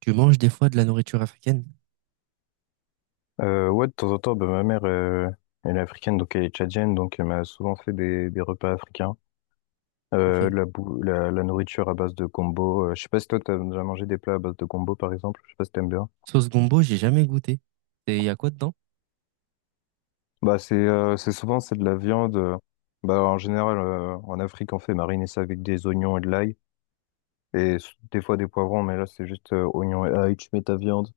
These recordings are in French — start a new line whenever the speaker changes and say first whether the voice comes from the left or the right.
right: Tu manges des fois de la nourriture africaine?
left: Ouais, de temps en temps, ma mère, elle est africaine, donc elle est tchadienne, donc elle m'a souvent fait des repas africains.
right: Ok.
left: La nourriture à base de gombo. Je sais pas si toi, t'as déjà mangé des plats à base de gombo, par exemple. Je sais pas si t'aimes bien.
right: Sauce gombo, j'ai jamais goûté. Et il y a quoi dedans?
left: Bah, c'est souvent, c'est de la viande. Bah, en général, en Afrique, on fait mariner ça avec des oignons et de l'ail. Et des fois, des poivrons, mais là, c'est juste oignons et ail. Tu mets ta viande.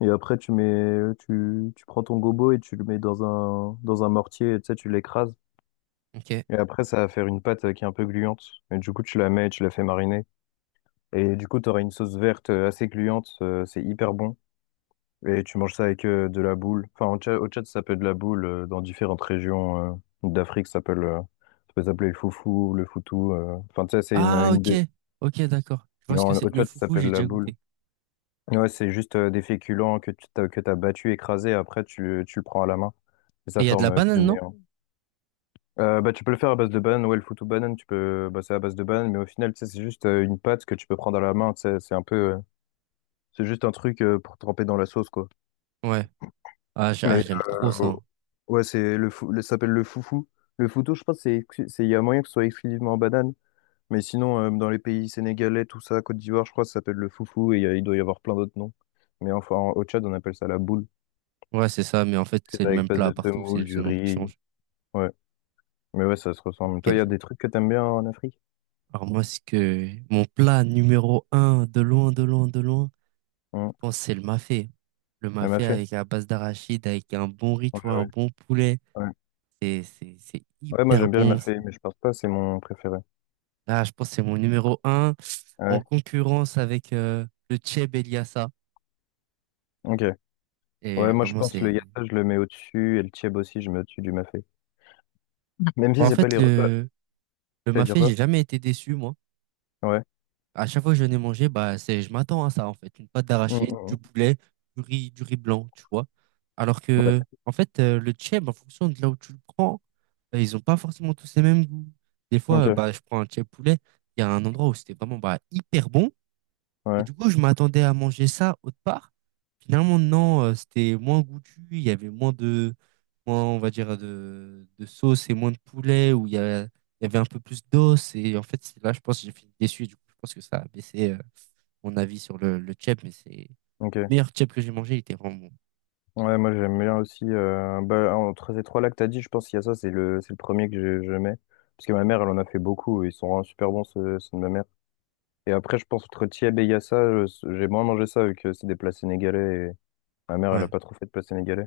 left: Et après, tu prends ton gombo et tu le mets dans dans un mortier. Et, tu sais, tu l'écrases.
right: Ok.
left: Et après, ça va faire une pâte qui est un peu gluante. Et du coup, tu la mets et tu la fais mariner. Et du coup, tu auras une sauce verte assez gluante. C'est hyper bon. Et tu manges ça avec de la boule. Enfin, au Tchad, ça s'appelle de la boule. Dans différentes régions d'Afrique, ça peut s'appeler le foufou, le foutou. Enfin, tu sais, c'est
right: Ah,
left: une
right: ok. Ok, d'accord. Je vois
left: Mais
right: ce que
left: en, au
right: c'est. Le
left: Tchad, ça
right: foufou,
left: s'appelle
right: j'ai
left: la
right: déjà
left: boule.
right: goûté.
left: Ouais, c'est juste des féculents que t'as battu, écrasé. Après, tu le prends à la main. Et
right: Et
left: ça
right: il y a de la
left: forme, tu le
right: banane, non?
left: mets. Bah, tu peux le faire à base de banane, ouais, le foot ou banane, tu peux, bah, c'est à base de banane, mais au final, tu sais, c'est juste une pâte que tu peux prendre à la main, tu sais, c'est un peu, c'est juste un truc pour tremper dans la sauce, quoi.
right: Ouais. Ah,
left: Mais,
right: j'aime trop ça,
left: euh,
right: hein.
left: ouais, c'est ça s'appelle le foufou. Le foutou, je pense, c'est, il y a moyen que ce soit exclusivement en banane, mais sinon, dans les pays sénégalais, tout ça, Côte d'Ivoire, je crois, ça s'appelle le foufou, et il doit y avoir plein d'autres noms. Mais enfin, au Tchad, on appelle ça la boule.
right: Ouais, c'est ça, mais en fait, c'est
left: C'est
right: le
left: avec
right: même
left: base
right: plat
left: de
right: partout. C'est
left: semoule,
right: juste le
left: du
right: nom qui
left: riz,
right: change.
left: ouais. Mais ouais, ça se ressemble.
right: Ok,
left: Toi, il y
right: je
left: a
right: vois.
left: des trucs que t'aimes bien en Afrique?
right: Alors, moi, ce que... Mon plat numéro un, de loin, de loin, de loin, je
left: Hum,
right: pense que c'est le mafé. Le
left: elle m'a
right: mafé
left: fait.
right: avec la base d'arachide, avec un bon riz, tu
left: Ouais,
right: vois, un
left: ouais.
right: bon poulet.
left: Ouais.
right: C'est
left: Ouais, moi
right: hyper
left: j'aime bien le
right: bon.
left: mafé, mais je pense pas, c'est mon préféré.
right: Ah, je pense que c'est mon numéro un
left: Ah ouais,
right: en concurrence avec le Cheb Eliassa.
left: ok.
right: Et
left: Ouais, moi je
right: vraiment,
left: pense le
right: c'est...
left: yatta, je le mets au-dessus, et le tieb aussi, je mets au-dessus du mafé. Même
right: Bon,
left: si
right: en
left: c'est pas
right: fait,
left: les repas.
right: le
left: C'est à dire
right: mafé,
left: quoi?
right: j'ai jamais été déçu, moi.
left: Ouais.
right: À chaque fois que je n'ai mangé, bah, c'est, je m'attends à ça, en fait. Une pâte
left: Mm, mm,
right: d'arachide, du
left: mm.
right: poulet, du riz blanc, tu vois. Alors
left: Ouais,
right: que, en fait, le Cheb, en fonction de là où tu le prends, ils ont pas forcément tous les mêmes goûts. Des fois,
left: ok.
right: bah, je prends un Cheb poulet, il y a un endroit où c'était vraiment bah, hyper bon. Et
left: Ouais,
right: du coup, je m'attendais à manger ça autre part. Finalement, non, c'était moins goûtu, il y avait moins de, moins, on va dire, de sauce et moins de poulet, où il y a- il y avait un peu plus d'os. Et en fait, c'est là, je pense que j'ai fini déçu. Et du coup, je pense que ça a baissé mon avis sur le tchèp, mais c'est le
left: ok.
right: meilleur tchèp que j'ai mangé, il était vraiment bon.
left: Ouais, moi j'aime bien aussi. Bah, entre ces trois-là que t'as dit, je pense qu'il y a ça, c'est c'est le premier que je mets. Parce que ma mère, elle en a fait beaucoup, et ils sont vraiment super bons, ceux de ma mère. Et après, je pense entre tieb et yassa, j'ai moins mangé ça, vu que c'est des plats sénégalais, et ma mère, elle a
right: Ouais,
left: pas trop fait de plats sénégalais.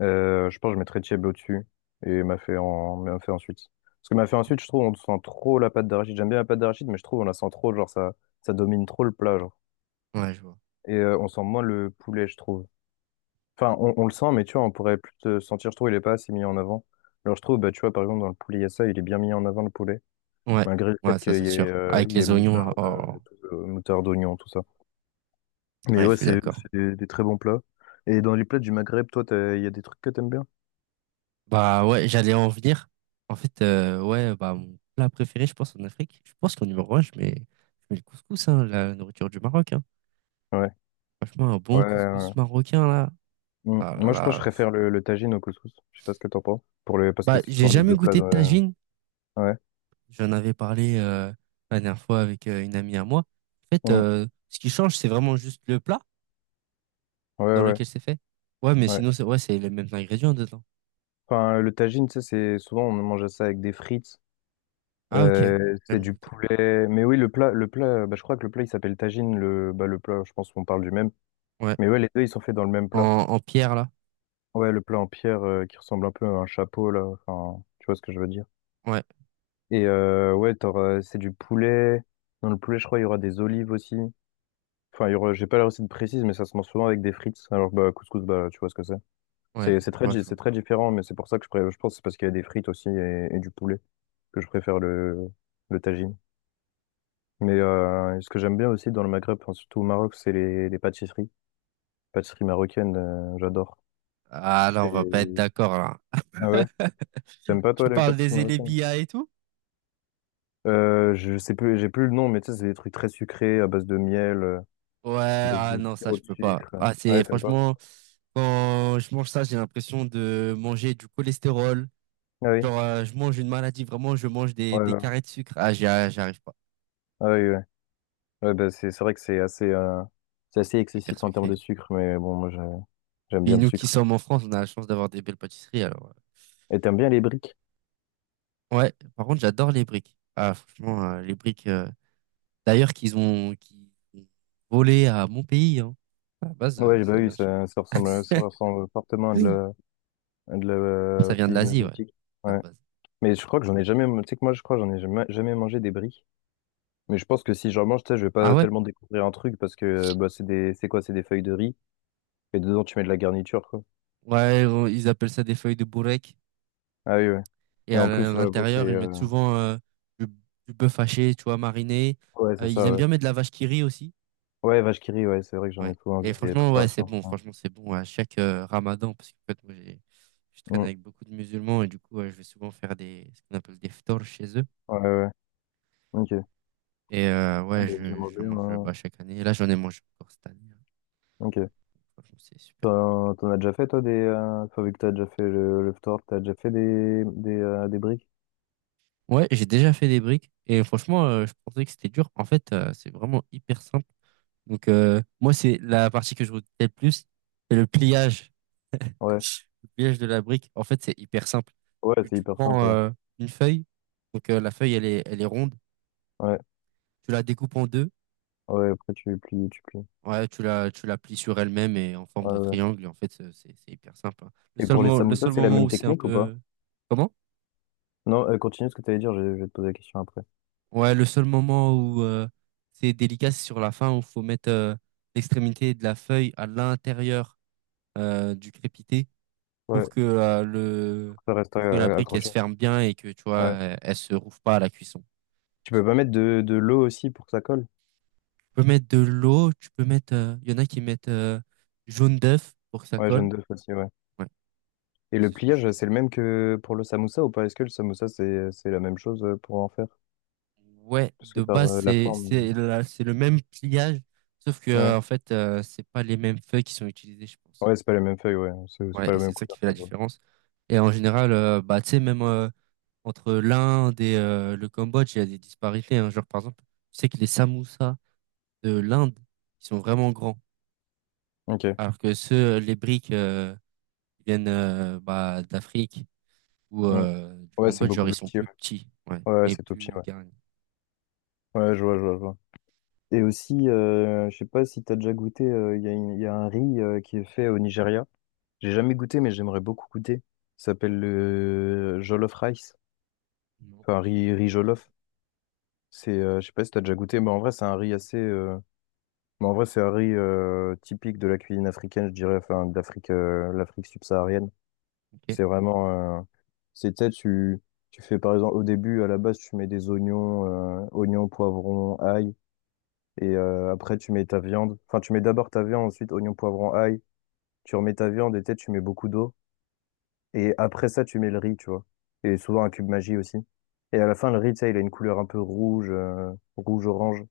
left: Je pense que je mettrais Thiebe au-dessus et Mafé en Mafé ensuite. Parce que Mafé ensuite, je trouve on sent trop la pâte d'arachide. J'aime bien la pâte d'arachide, mais je trouve on la sent trop, genre ça, ça domine trop le plat, genre.
right: ouais, je vois.
left: Et on sent moins le poulet, je trouve. Enfin, on le
right: Ok.
left: sent, mais tu vois, on pourrait plus te sentir, je trouve, il est pas assez mis en avant. Alors je trouve, bah, tu vois, par exemple, dans le poulet Yassa, il est bien mis en avant le poulet,
right: Ouais,
left: malgré le fait
right: ouais, ça
left: qu'il
right: c'est
left: y ait,
right: sûr. Avec
left: il y ait
right: les oignons, là,
left: moutarde,
right: oh.
left: moutarde, oignon, tout ça. Mais
right: Ouais, je
left: ouais,
right: suis d'accord.
left: c'est des très bons plats. Et dans les plats du Maghreb, toi, il y a des trucs que t'aimes bien?
right: Bah ouais, j'allais en venir. En fait, ouais, bah mon plat préféré, je pense, en Afrique, je pense qu'en numéro un, je mets le couscous, hein, la nourriture du Maroc, hein.
left: Ouais.
right: Franchement, un bon
left: Ouais, ouais.
right: couscous marocain, là.
left: Mm.
right: Ah là
left: Moi, je pense que je
right: là. c'est-
left: préfère le tagine au couscous. Je sais pas ce que t'en penses. Pour le, parce que
right: Bah,
left: c'est
right: j'ai
left: souvent les
right: jamais
left: deux plats.
right: goûté de tagine.
left: Ouais.
right: J'en avais parlé la dernière fois avec une amie à moi. En fait,
left: Mm.
right: ce qui change, c'est vraiment juste le plat
left: Ouais,
right: dans
left: ouais,
right: lequel c'est fait. Ouais, mais
left: ouais.
right: sinon, c'est ouais, c'est les mêmes ingrédients dedans.
left: Enfin, le tagine, tu sais, c'est souvent on mange ça avec des frites.
right: Ah, ok.
left: C'est
right: Jamais
left: du
right: goûté.
left: poulet. Mais oui, le plat, bah, je crois que le plat il s'appelle tagine. Le plat, je pense qu'on parle du même.
right: Ouais.
left: Mais ouais, les deux ils sont faits dans le même plat.
right: En, en pierre, là.
left: Ouais, le plat en pierre qui ressemble un peu à un chapeau là. Enfin, tu vois ce que je veux dire.
right: Ouais,
left: Et ouais, c'est du poulet. Dans le poulet, je crois il y aura des olives aussi. Enfin, il y aura, j'ai pas la recette précise, mais ça se mange souvent avec des frites. Alors bah, couscous, bah, tu vois ce que c'est.
right: ouais,
left: C'est
right: je
left: très,
right: vois, je
left: c'est
right: vois.
left: très différent, mais c'est pour ça que je pense que c'est parce qu'il y a des frites aussi et du poulet que je préfère le tagine. Mais ce que j'aime bien aussi dans le Maghreb, enfin, surtout au Maroc, c'est les pâtisseries. Pâtisseries marocaines, j'adore.
right: Ah là, on va pas être
left: C'est-
right: d'accord là.
left: Ah ouais? T'aimes pas toi
right: Tu
left: les
right: parles
left: pâtisseries
right: des
left: marocaines?
right: élébia et tout?
left: Je sais plus, j'ai plus le nom, mais tu sais, c'est des trucs très sucrés à base de miel,
right: Ouais,
left: à base
right: ah
left: de
right: non, ça
left: sirop
right: je
left: de
right: peux pas.
left: sucre.
right: Ah,
left: Ah ouais,
right: c'est
left: t'aimes pas?
right: franchement, quand je mange ça, j'ai l'impression de manger du cholestérol.
left: Ah oui?
right: Genre, je mange une maladie, vraiment, je mange
left: Ouais,
right: des
left: ouais.
right: carrés de sucre. Ah, j'arrive pas.
left: Ah oui, ouais. Ouais, bah, c'est vrai que c'est assez
right: Hyper
left: excessif en termes de
right: sucré.
left: sucre, mais bon, j'aime bien
right: Puis
left: le
right: nous qui
left: sucre.
right: sommes en France, on a la chance d'avoir des belles pâtisseries. Alors,
left: Et t'aimes bien les briques?
right: ouais, par contre, j'adore les briques. Ah, franchement, les briques, d'ailleurs, qu'ils ont volé à mon pays. Hein. À la base,
left: Ouais, bah
right: ça
left: oui,
right: vient de chez
left: ça, ça ressemble fortement à
right: nous.
left: à de la
right: Ça vient de
left: cuisine
right: l'Asie, ouais,
left: asiatique.
right: à la
left: Ouais.
right: base.
left: Mais je crois que j'en ai jamais. Tu sais que moi, je crois que j'en ai jamais, jamais mangé des bris. Mais je pense que si j'en mange, tu sais, je vais
right: Ah
left: pas
right: ouais?
left: tellement découvrir un truc parce que bah, c'est quoi? C'est des feuilles de riz et dedans tu mets de la garniture, quoi.
right: Ouais, ils appellent ça des feuilles de bourrec.
left: Ah oui, ouais. Et en
right: À
left: plus, bon, c'est.
right: l'intérieur, ils mettent souvent du, du bœuf haché, tu vois, mariné.
left: Ouais, c'est
right: Ils
left: ça,
right: aiment
left: ouais.
right: bien mettre de la vache qui rit aussi.
left: Ouais, vache qui rit, ouais, c'est vrai que j'en
right: Ouais.
left: ai souvent vu
right: Et
left: des
right: franchement, ouais, c'est
left: préparations.
right: bon.
left: Ouais,
right: Franchement, c'est bon à chaque ramadan. Parce qu'en fait, moi, je traîne
left: Mm.
right: avec beaucoup de musulmans. Et du coup, ouais, je vais souvent faire des, ce qu'on appelle des ftors chez eux.
left: Ouais, ouais. Ouais. Ok.
right: Et
left: Ah,
right: ouais,
left: bah, j'ai
right: je
left: mangé,
right: mange
left: moi.
right: bah, chaque année. Et là, j'en ai mangé encore cette année, hein.
left: Ok.
right: Franchement, c'est super bon.
left: T'en as déjà fait, toi, des. Enfin, vu que t'as déjà fait le tu t'as déjà fait des briques?
right: Ouais, j'ai déjà fait des briques et franchement, je pensais que c'était dur. En fait, c'est vraiment hyper simple. Donc, moi, c'est la partie que je retiens le plus, c'est le pliage.
left: Ouais.
right: Le pliage de la brique, en fait, c'est hyper simple.
left: Ouais, c'est
right: Tu
left: hyper
right: prends
left: simple, ouais.
right: une feuille, donc la feuille, elle est ronde,
left: Ouais,
right: tu la découpes en deux,
left: ouais, après tu plies.
right: ouais, tu la plies sur elle-même et en forme
left: Ouais,
right: de
left: ouais.
right: triangle. Et en fait, c'est hyper simple, hein.
left: Et pour les
right: Le
left: samosas,
right: seul
left: c'est la
right: moment
left: même
right: où c'est un
left: technique ou pas?
right: peu... Comment?
left: Non, continue ce que tu allais dire, je vais te poser la question après.
right: Ouais, le seul moment où c'est délicat, c'est sur la fin où il faut mettre l'extrémité de la feuille à l'intérieur du crépité
left: Ouais,
right: pour que le
left: ça reste
right: pour que la brique elle
left: accroché.
right: se ferme bien et que tu vois
left: Ouais.
right: elle se rouvre pas à la cuisson.
left: Tu peux pas mettre de l'eau aussi pour que ça colle?
right: Tu peux mettre de l'eau, tu peux mettre il y en a qui mettent jaune d'œuf pour que ça
left: Ouais,
right: colle.
left: jaune d'œuf aussi, ouais.
right: Ouais,
left: Et
right: moi,
left: le
right: c'est ce que je
left: pliage,
right: faisais.
left: c'est le même que pour le samoussa ou pas? Est-ce que le samoussa, c'est la même chose pour en faire?
right: Ouais,
left: Parce que
right: de
left: par
right: base
left: la forme.
right: c'est le même pliage sauf que
left: Ouais,
right: en fait c'est pas les mêmes feuilles qui sont utilisées, je pense.
left: ouais, c'est pas les mêmes feuilles, ouais. C'est
right: Ouais,
left: pas
right: et
left: la
right: c'est
left: même
right: ça qui
left: couleur,
right: fait la
left: ça se voit.
right: différence. Et en général, bah, tu sais, même entre l'Inde et le Cambodge, il y a des disparités, hein. Genre, par exemple, je sais que les samoussas de l'Inde, ils sont vraiment grands.
left: Ok.
right: Alors que ceux, les briques qui viennent bah, d'Afrique ou
left: Mm.
right: du
left: Ouais, c'est
right: Cambodge,
left: beaucoup
right: genre, ils
left: plus
right: sont
left: petit, ouais.
right: plus petits. Ouais,
left: Ouais,
right: et
left: c'est tout petit,
right: plus
left: ouais.
right: garnis.
left: Ouais, je vois, je vois, je vois. Et aussi, je sais pas si t'as déjà goûté, il y a il y a un riz qui est fait au Nigeria. J'ai jamais goûté, mais j'aimerais beaucoup goûter. Ça s'appelle le jollof rice.
right: Non,
left: Enfin, riz
right: ça me dit
left: jollof. Je sais pas si t'as déjà goûté, mais en vrai, c'est un riz assez. Mais en vrai, c'est un riz typique de la cuisine africaine, je dirais, enfin, d'Afrique, l'Afrique subsaharienne.
right: rien. Ok,
left: C'est vraiment. C'est, tu sais, tu fais par exemple, au début, à la base, tu mets des oignons, oignons, poivrons, ail. Et après, tu mets ta viande. Enfin, tu mets d'abord ta viande, ensuite oignons, poivrons, ail. Tu remets ta viande et tu sais, tu mets beaucoup d'eau. Et après ça, tu mets le riz, tu vois. Et souvent un cube magie aussi. Et à la fin, le riz, tu sais, il a une couleur un peu rouge, rouge-orange.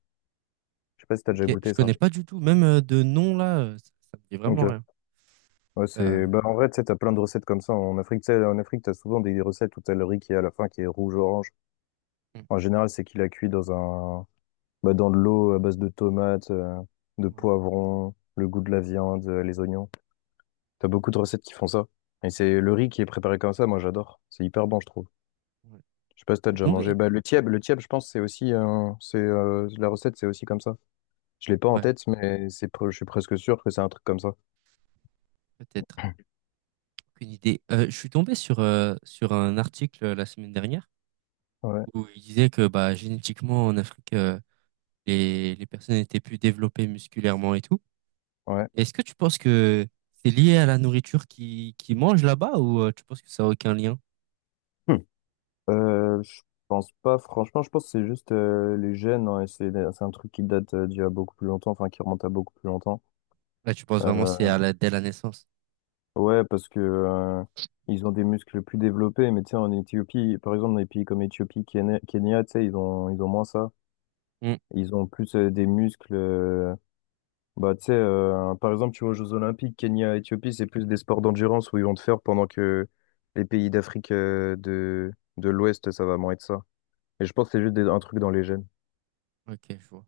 left: Je sais pas si t'as déjà
right: ok. Je
left: goûté ça.
right: connais pas du tout. Même de nom, là, ça me dit
left: Ok.
right: vraiment rien.
left: Ouais,
right: Euh,
left: c'est... Bah, en vrai, tu sais, t'as plein de recettes comme ça. En Afrique, tu sais, en Afrique, t'as souvent des recettes où t'as le riz qui est à la fin, qui est rouge-orange.
right: hmm,
left: En général, c'est qu'il a cuit dans un... bah, dans de l'eau à base de tomates, de
right: ouais,
left: poivrons, le goût de la viande, les oignons. T'as beaucoup de recettes qui font ça. Et c'est le riz qui est préparé comme ça, moi j'adore. C'est hyper bon, je trouve.
right: ouais.
left: Je sais pas si
right: Je
left: t'as
right: suis
left: déjà mangé.
right: tombé.
left: Bah, le tieb, je pense, c'est aussi, c'est la recette, c'est aussi comme ça. Je l'ai pas en
right: Ouais,
left: tête, mais je suis presque sûr que c'est un truc comme ça.
right: peut-être. Aucune idée. Je suis tombé sur, sur un article la semaine dernière
left: Ouais,
right: où il disait que bah, génétiquement en Afrique, les personnes étaient plus développées musculairement et tout.
left: ouais.
right: Est-ce que tu penses que c'est lié à la nourriture qu'ils qui mangent là-bas ou tu penses que ça n'a aucun lien?
left: Hmm. Je pense pas, franchement, je pense que c'est juste les gènes, hein, et c'est un truc qui date d'il y a beaucoup plus longtemps, enfin qui remonte à beaucoup plus longtemps.
right: Là, tu penses vraiment que c'est
left: Euh,
right: à la, dès la naissance?
left: ouais, parce que ils ont des muscles plus développés, mais tu sais, en Éthiopie, par exemple, dans des pays comme Éthiopie, Kenya, tu sais, ils ont moins ça.
right: Hmm,
left: Ils ont plus des muscles. Bah, tu sais, par exemple, tu vois aux Jeux Olympiques, Kenya, Éthiopie, c'est plus des sports d'endurance où ils vont te faire pendant que les pays d'Afrique de l'Ouest, ça va moins être ça. Et je pense que c'est juste un truc dans les gènes.
right: ok, je vois.